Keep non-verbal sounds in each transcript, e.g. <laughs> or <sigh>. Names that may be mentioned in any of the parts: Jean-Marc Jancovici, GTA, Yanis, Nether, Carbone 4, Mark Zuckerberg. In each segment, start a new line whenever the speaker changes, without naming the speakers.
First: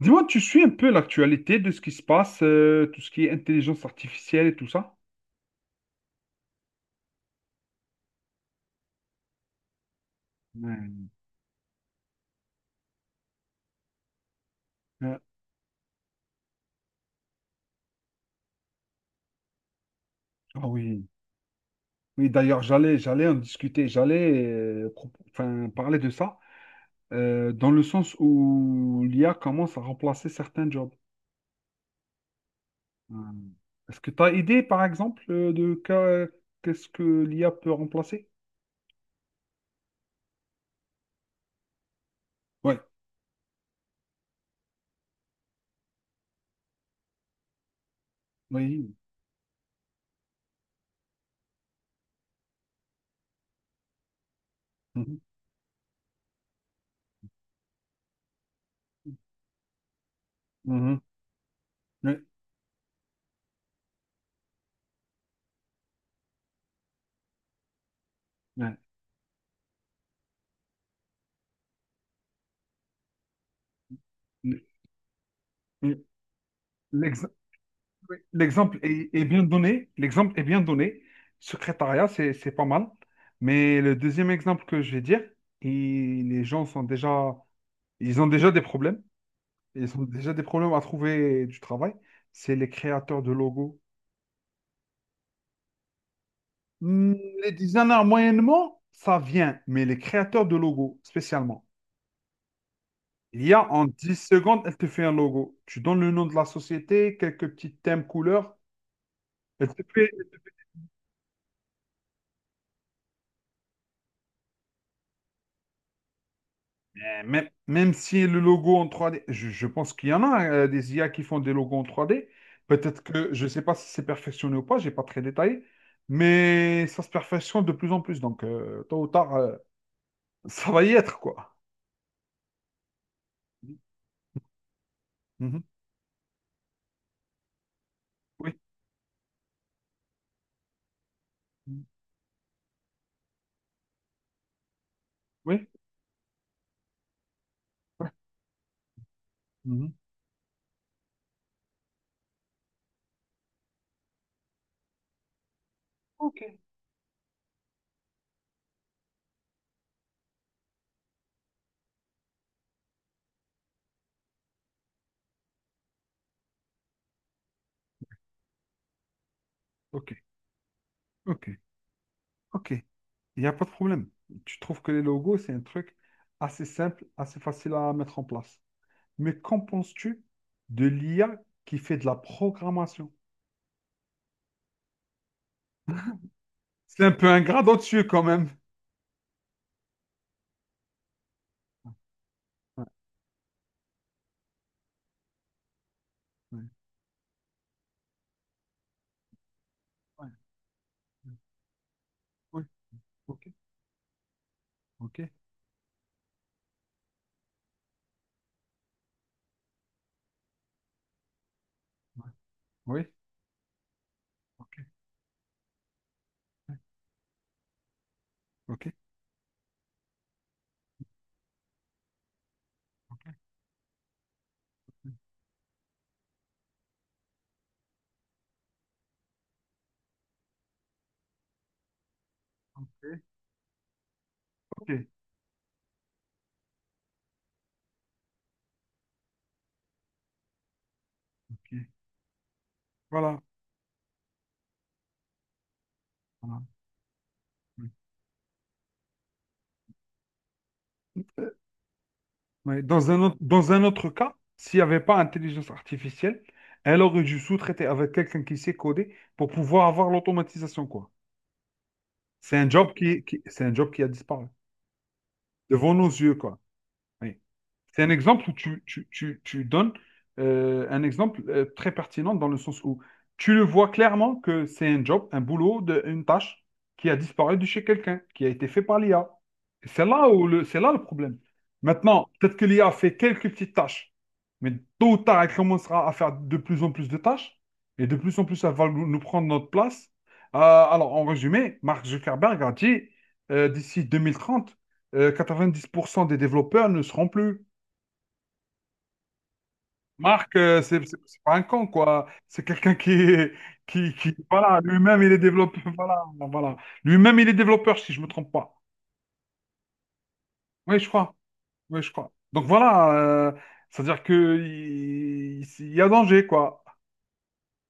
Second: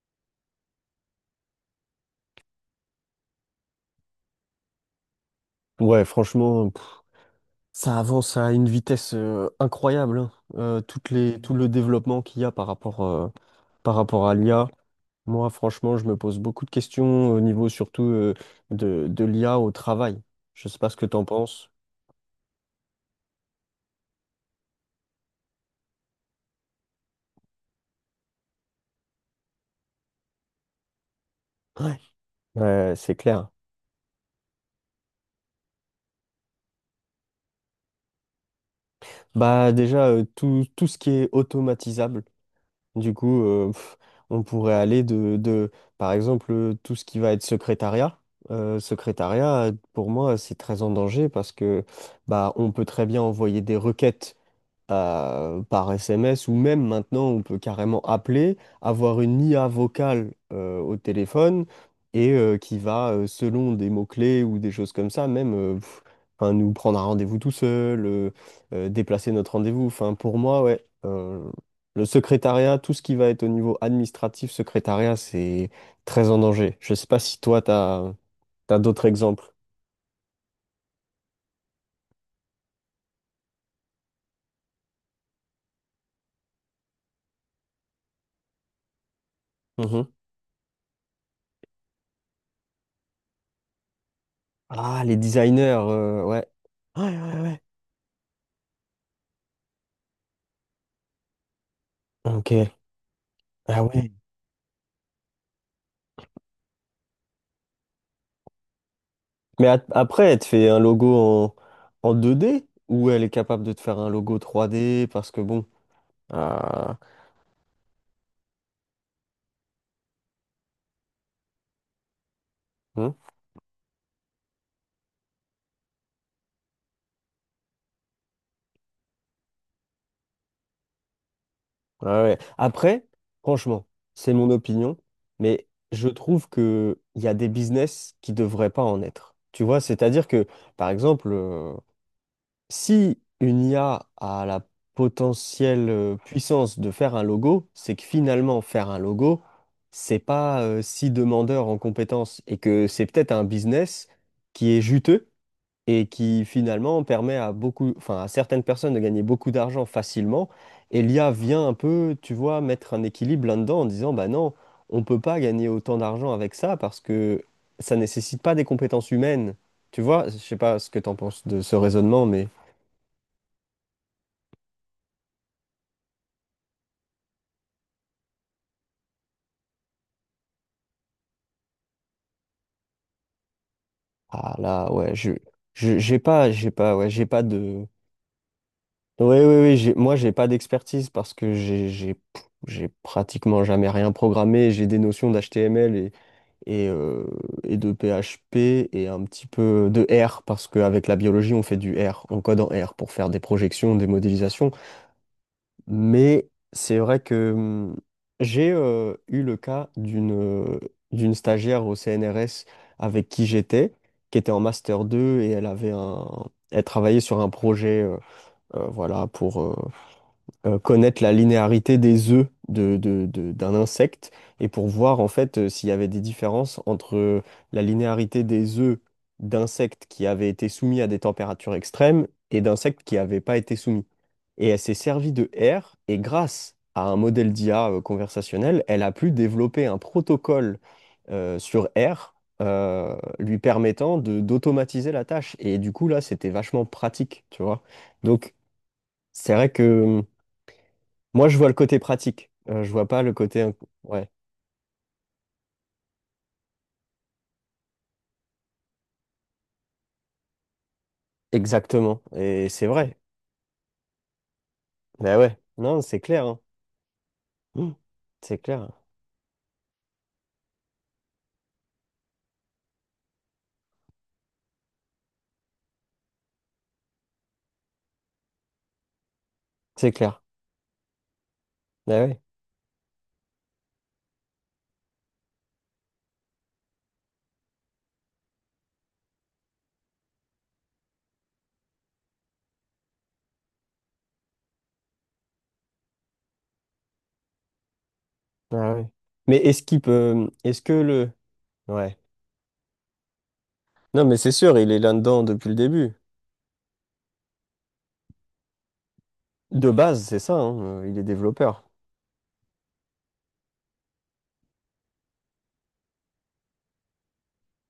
Dis-moi, tu suis un peu l'actualité de ce qui se passe, tout ce qui est intelligence artificielle et tout ça?
Ouais, franchement, ça avance à une vitesse incroyable, hein.
Ouais.
Tout le développement qu'il y a par rapport à l'IA.
Euh,
Moi, franchement, je me pose beaucoup de questions au niveau surtout de l'IA au travail.
ah
Je sais pas ce que
oui,
t'en penses.
oui. D'ailleurs, j'allais en discuter, j'allais, enfin, parler de ça, dans le sens où l'IA commence à remplacer certains jobs.
Ouais. Ouais, c'est
Ouais.
clair.
Est-ce que tu as idée, par exemple, de qu'est-ce que l'IA peut remplacer?
Bah déjà, tout ce qui est automatisable.
Ouais,
Du coup, on pourrait aller par exemple, tout ce qui va être secrétariat.
oui.
Secrétariat, pour moi, c'est très en danger parce que bah, on peut très bien envoyer des requêtes
Mhm.
par SMS, ou même maintenant on peut carrément appeler, avoir une IA vocale au
Mhm.
téléphone,
Oui.
et qui va, selon des mots-clés ou des choses comme ça, même enfin, nous prendre un rendez-vous tout seul,
Ouais.
déplacer notre rendez-vous. Enfin, pour moi, ouais, le secrétariat, tout ce qui va être au niveau administratif,
L-
secrétariat, c'est
l-
très en danger. Je sais pas
l'ex-
si toi, t'as,
Oui, l'exemple
d'autres
est bien
exemples.
donné. L'exemple est bien donné. Secrétariat, c'est pas mal. Mais le deuxième exemple que je vais dire, il- les gens sont déjà, ils ont déjà des problèmes. Ils ont
Mhm.
déjà des problèmes à trouver du travail. C'est les créateurs de logos.
Ah, les designers, ouais. Ouais,
Hmm,
ouais,
Les
ouais.
designers, moyennement, ça vient. Mais les créateurs de logos, spécialement.
Ok.
Il y a
Ah
en
ouais.
10 secondes, elle te fait un logo. Tu donnes le nom de la société, quelques petits thèmes, couleurs.
Mais
Elle te fait.
après, elle te fait un logo en, 2D, ou elle est capable de te faire un logo 3D parce que bon. Ah,
Même si le logo en 3D je pense qu'il y en a des IA qui font des logos en 3D. Peut-être
hein,
que, je ne sais pas si c'est perfectionné ou pas, je n'ai pas très détaillé, mais ça se perfectionne de plus en plus. Donc, tôt ou tard, <laughs> ça va y être, quoi.
ouais, ouais. Après, franchement, c'est mon opinion,
Mhm.
mais je trouve que il y a des business qui
Oui,
devraient pas en être. Tu vois, c'est-à-dire que, par exemple,
Mhm.
si une IA a la
Oui,
potentielle puissance de faire un logo, c'est que
ouais.
finalement faire un logo,
Mhm.
c'est pas si demandeur en compétences, et que c'est peut-être un business qui est juteux et
Ok,
qui finalement permet à beaucoup, enfin à certaines personnes de gagner beaucoup d'argent facilement. Et l'IA vient un peu, tu vois, mettre un équilibre là-dedans en disant, bah non, on peut pas gagner autant d'argent avec ça parce que ça nécessite pas des compétences humaines. Tu
ok,
vois, je sais pas ce que tu en penses
ok,
de ce raisonnement, mais
ok. Il n'y a pas de problème. Tu trouves que les logos, c'est un truc assez simple, assez facile à mettre en place. Mais qu'en penses-tu de l'IA qui fait de la programmation?
ah là, ouais, j'ai pas,
C'est un
ouais,
peu
j'ai pas
ingrat
de.
dessus quand même.
Oui, oui, oui, moi, j'ai pas d'expertise parce que
Ouais,
j'ai pratiquement jamais rien programmé. J'ai des notions d'HTML
ouais,
et, euh, et de PHP, et un petit peu de
ouais,
R parce qu'avec la biologie, on fait du R, on code
ouais.
en R pour faire
Oui,
des
ok,
projections, des modélisations.
ok,
Mais c'est vrai que j'ai eu le cas d'une stagiaire au
ouais,
CNRS
oui,
avec qui j'étais, qui était en
ok,
master 2, et
ouais,
elle travaillait sur un projet
ok,
voilà, pour connaître la linéarité des œufs
ok,
d'un insecte, et pour voir en fait s'il y avait des différences entre la linéarité des œufs d'insectes qui avaient été soumis à des températures extrêmes et d'insectes qui
ouais,
n'avaient pas été soumis. Et elle
ok,
s'est servie de R, et grâce à un modèle d'IA conversationnel, elle a pu développer un protocole
ok.
sur R,
Voilà.
lui permettant de d'automatiser la tâche. Et du coup, là, c'était
Voilà,
vachement pratique, tu vois.
oui.
Donc, c'est vrai que moi,
Euh,
je vois le côté pratique.
ouais,
Je vois
dans un
pas le
autre,
côté
dans un autre
Ouais,
cas, s'il n'y avait pas intelligence artificielle, elle aurait dû sous-traiter avec quelqu'un qui sait coder pour pouvoir avoir l'automatisation, quoi.
exactement.
C'est un
Et c'est
job
vrai.
qui a disparu
Bah ouais.
devant
Non,
nos
c'est
yeux,
clair,
quoi.
hein.
Oui.
Mm.
C'est un exemple où
C'est
tu,
clair.
tu- tu- tu donnes un exemple très pertinent dans le sens où tu le vois clairement que c'est un job, un boulot, une tâche qui a disparu de chez quelqu'un, qui a été fait par l'IA. Et C'est
C'est
là
clair.
où le, c'est là le problème.
Bah
Maintenant,
ouais.
peut-être que l'IA fait quelques petites tâches, mais tôt ou tard, elle commencera à faire de plus en plus de tâches et de plus en plus, elle va nous prendre notre place. Alors, en résumé, Mark Zuckerberg a dit d'ici 2030, 90% des développeurs ne seront plus.
Ah ouais. Mais est-ce qu'il peut. Mmh,
Marc,
Est-ce que
c'est c'est-
le.
c'est pas un con,
Ouais.
quoi. C'est quelqu'un qui, est- qui,
Non,
qui,
mais c'est sûr,
voilà,
il est
lui-même, il est
là-dedans depuis le
développeur. <laughs>
début.
Voilà, voilà. Lui-même, il est développeur, si je me trompe pas.
De base, c'est ça, hein.
Oui, je
Il est
crois.
développeur.
Oui, je crois. Donc voilà, c'est-à-dire que il y a danger, quoi.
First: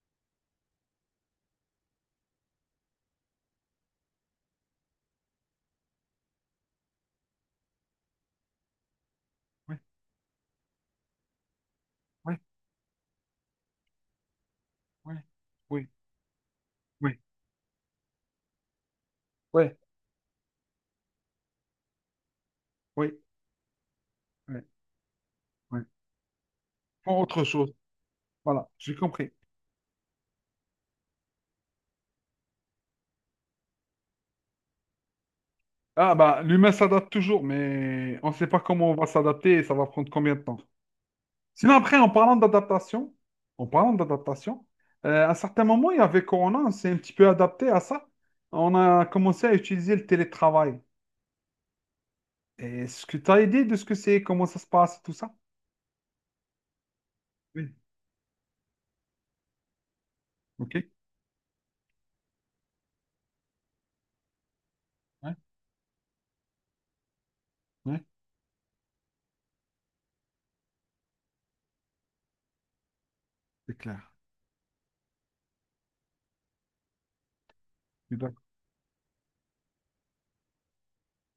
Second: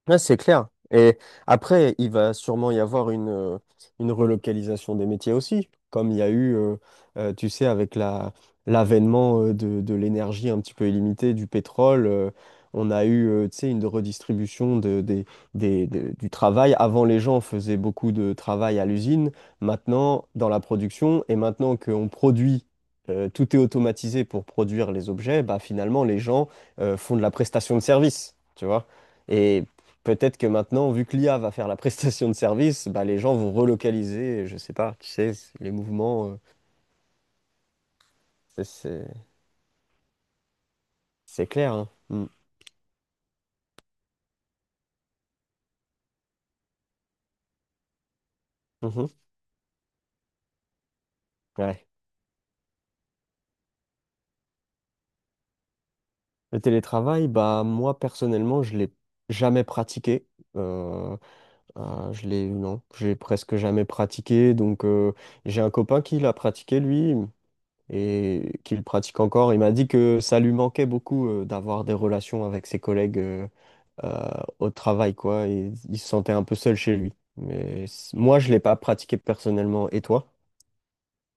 Ouais, c'est clair. Et après, il va sûrement y avoir une relocalisation des métiers aussi, comme il y a eu, tu sais, avec l'avènement
Oui,
de l'énergie un petit peu illimitée, du pétrole,
oui,
on a eu, tu sais, une redistribution de,
oui,
des-
oui,
de- du travail. Avant,
oui,
les gens faisaient beaucoup de travail à l'usine,
oui,
maintenant, dans la production, et maintenant qu'on produit,
oui,
tout est automatisé pour
oui,
produire les objets, bah,
oui.
finalement, les gens, font
Pour
de la
autre chose.
prestation de service, tu
Voilà,
vois?
j'ai compris.
Et peut-être que maintenant, vu que l'IA va faire la <laughs> prestation de service, bah, les gens vont relocaliser, je sais pas, tu sais, les
Ah,
mouvements,
bah, l'humain s'adapte toujours, mais on ne sait pas
c'est
comment on va
c'est-
s'adapter et ça va prendre combien de temps.
c'est clair,
Sinon,
hein.
après, en
Mm.
parlant d'adaptation, en parlant d'adaptation, à un certain moment, il y avait Corona, on s'est un petit peu adapté à ça. On a
Mhm.
commencé à utiliser le télétravail.
Ouais.
Et est-ce que tu as idée de ce que c'est, comment ça se passe, tout ça?
Le télétravail, bah,
Oui,
moi personnellement, je l'ai jamais pratiqué.
ok.
Euh, je l'ai, non, j'ai presque jamais pratiqué. Donc,
Ouais,
j'ai un copain qui l'a pratiqué, lui,
ouais,
et qu'il pratique encore. Il m'a dit que ça lui manquait beaucoup d'avoir des relations avec ses collègues,
c'est clair.
euh, au travail, quoi. Et il se sentait un peu seul chez lui. Mais
Je suis d'accord.
moi, je l'ai pas pratiqué personnellement. Et toi?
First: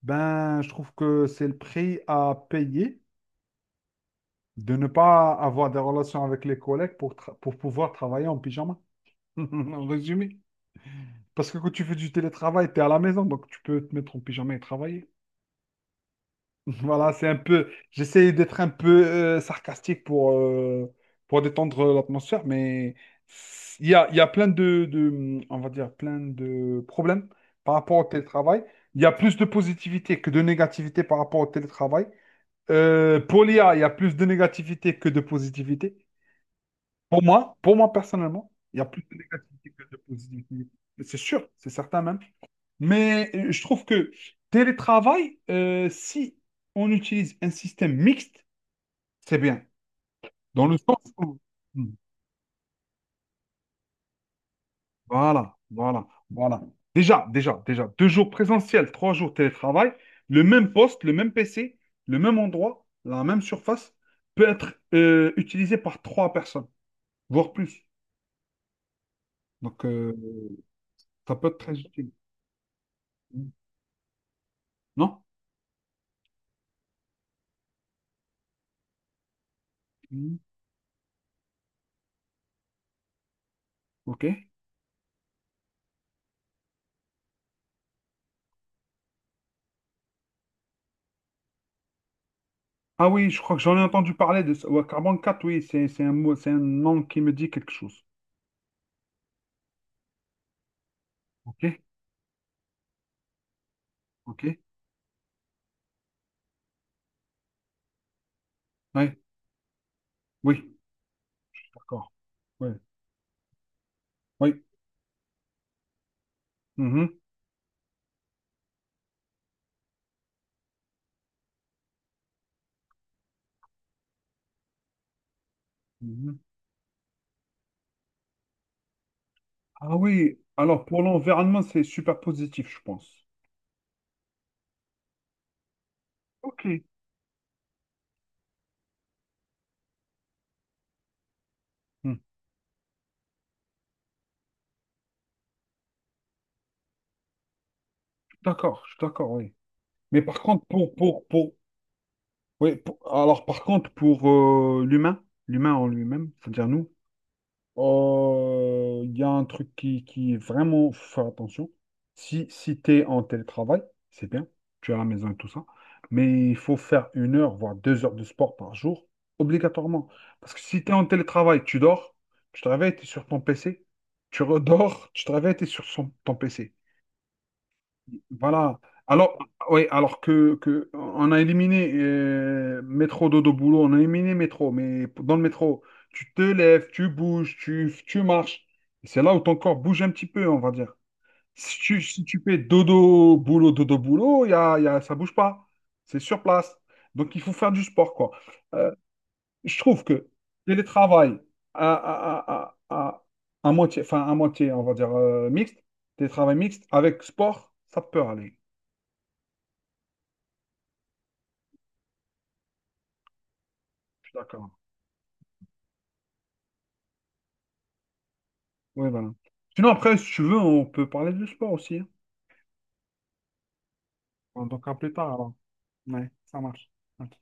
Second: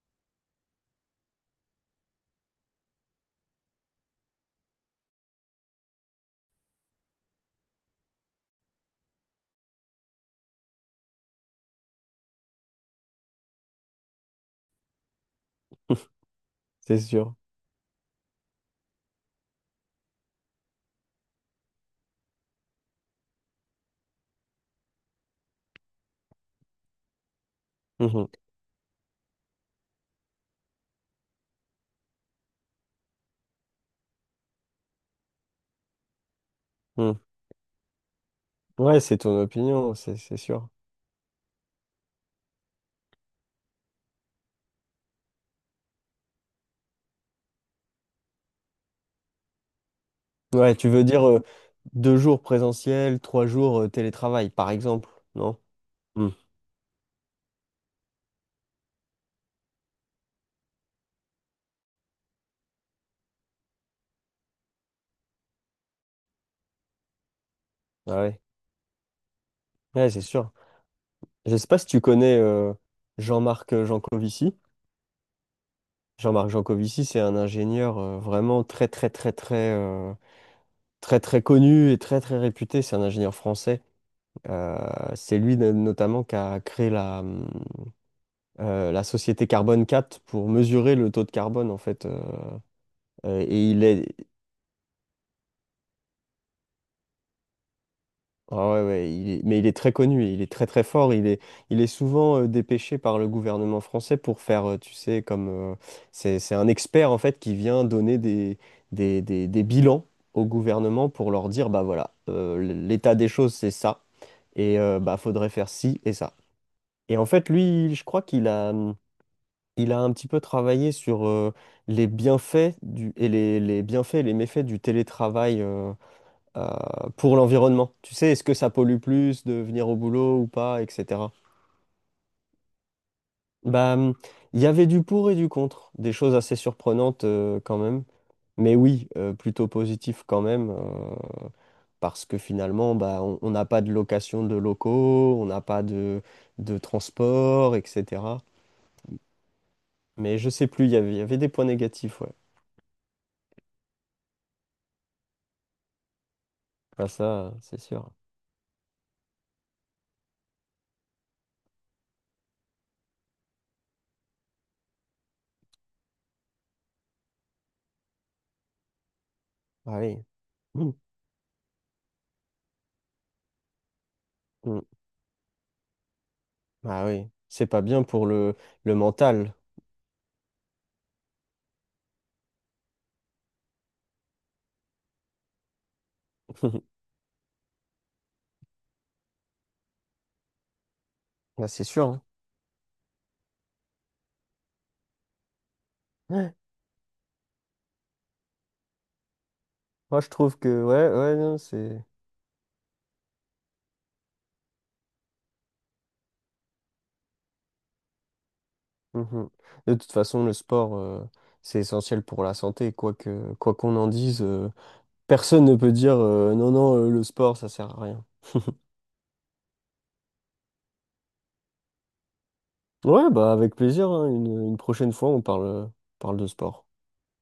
Ben, je trouve que c'est le prix à payer de ne pas avoir des relations avec les collègues pour pouvoir travailler en pyjama. <laughs> En résumé. Parce que quand tu fais du télétravail, tu es à la maison, donc tu peux te mettre en pyjama et travailler.
<laughs> C'est
Voilà, c'est
sûr.
un peu. J'essaie d'être un peu sarcastique pour détendre l'atmosphère, mais il y a plein on va dire, plein de problèmes par rapport au
Mhm.
télétravail. Il y a plus de positivité que de négativité par rapport au télétravail. Pour l'IA, il y a plus de négativité que de positivité.
Mhm.
Pour moi personnellement, il y a
Ouais,
plus de
c'est ton
négativité que
opinion,
de
c'est
positivité.
sûr.
C'est sûr, c'est certain même. Mais je trouve que télétravail, si on utilise un système mixte, c'est bien. Dans
Ouais,
le
tu
sens
veux dire
où. Hmm.
2 jours présentiel, 3 jours télétravail, par exemple,
Voilà,
non?
voilà,
Mm.
voilà. Déjà, déjà, déjà, 2 jours présentiel, 3 jours télétravail, le même poste, le même PC, le même endroit, la même surface peut être utilisé par 3 personnes, voire plus.
Ah ouais,
Donc,
ouais, c'est sûr.
ça peut
Je
être
sais
très
pas si tu
utile.
connais
Hmm.
Jean-Marc Jancovici.
Non?
Jean-Marc Jancovici, c'est un ingénieur vraiment très très très très
Hmm.
très très connu et très très réputé. C'est un ingénieur français.
OK.
Euh, c'est lui notamment qui a créé la société Carbone 4 pour mesurer le taux de carbone, en fait.
Ah oui, je crois que
Et
j'en ai
il est
entendu parler de ça. Ouais, Carbone 4. Oui, c'est un mot, c'est un nom qui me dit quelque chose.
Ah ouais, ouais, mais il est très connu, il est très très fort,
Ok,
il est souvent dépêché par le gouvernement français pour
ok,
faire, tu sais, comme, c'est un expert en fait, qui vient donner
ouais,
des bilans au
oui,
gouvernement pour leur dire, bah
d'accord.
voilà,
Ouais,
l'état des choses c'est ça,
oui.
et bah faudrait faire ci et ça.
Mhm,
Et en fait, lui, je crois qu'il a un petit peu travaillé sur les bienfaits et les méfaits du télétravail,
mhm.
pour l'environnement. Tu sais, est-ce que ça pollue plus de venir
Ah
au
oui,
boulot ou pas,
alors pour
etc.
l'environnement, c'est super positif, je pense.
Bah, il y avait du pour et du contre, des choses assez
Ok,
surprenantes quand même. Mais oui, plutôt positif quand même,
hmm,
parce que finalement, bah, on n'a pas de location de locaux, on n'a pas de transport, etc.
d'accord, je suis d'accord, oui. Mais
Mais
par
je
contre,
sais plus, il
pour,
y avait,
pour,
des
pour,
points négatifs, ouais.
oui, pour l'humain, l'humain en lui-même, c'est-à-dire nous.
Ah, ça, c'est sûr.
Il y a un truc qui est vraiment, faut faire attention. Si tu es en télétravail, c'est bien, tu es à la maison et tout ça, mais il faut faire 1 heure, voire 2 heures de sport par jour,
Ah
obligatoirement.
oui.
Parce que si tu
Mm.
es en télétravail, tu dors, tu te réveilles, tu es sur ton PC, tu
Mm.
redors, tu te réveilles, tu es sur ton PC.
Ah oui. C'est pas bien pour
Voilà.
le
Alors,
mental.
oui, alors que on a éliminé métro, dodo, boulot, on a éliminé métro, mais dans le métro, tu te lèves,
<laughs>
tu bouges, tu marches. C'est là où ton corps bouge un petit peu, on va dire.
Ah,
Si
c'est
tu,
sûr,
si tu fais dodo, boulot, ça bouge pas. C'est sur
hein.
place. Donc, il faut faire du sport, quoi. Euh, je trouve
Moi,
que
je trouve que, ouais, ouais,
télétravail
non,
à,
c'est.
à, à, à, à, à moitié, enfin, à moitié, on va dire mixte, télétravail mixte avec sport, ça peut aller.
Mhm. De toute façon, le sport, c'est essentiel pour la santé. Quoi qu'on en dise,
D'accord.
personne ne peut dire, non, non, le sport, ça sert à rien.
Oui, voilà. Sinon, après, si tu veux, on peut parler de sport aussi. Hein.
Ouais, bah, avec plaisir, hein. Une,
On en plus
prochaine
tard,
fois, on
alors. Ouais,
parle de
ça
sport.
marche. Ok.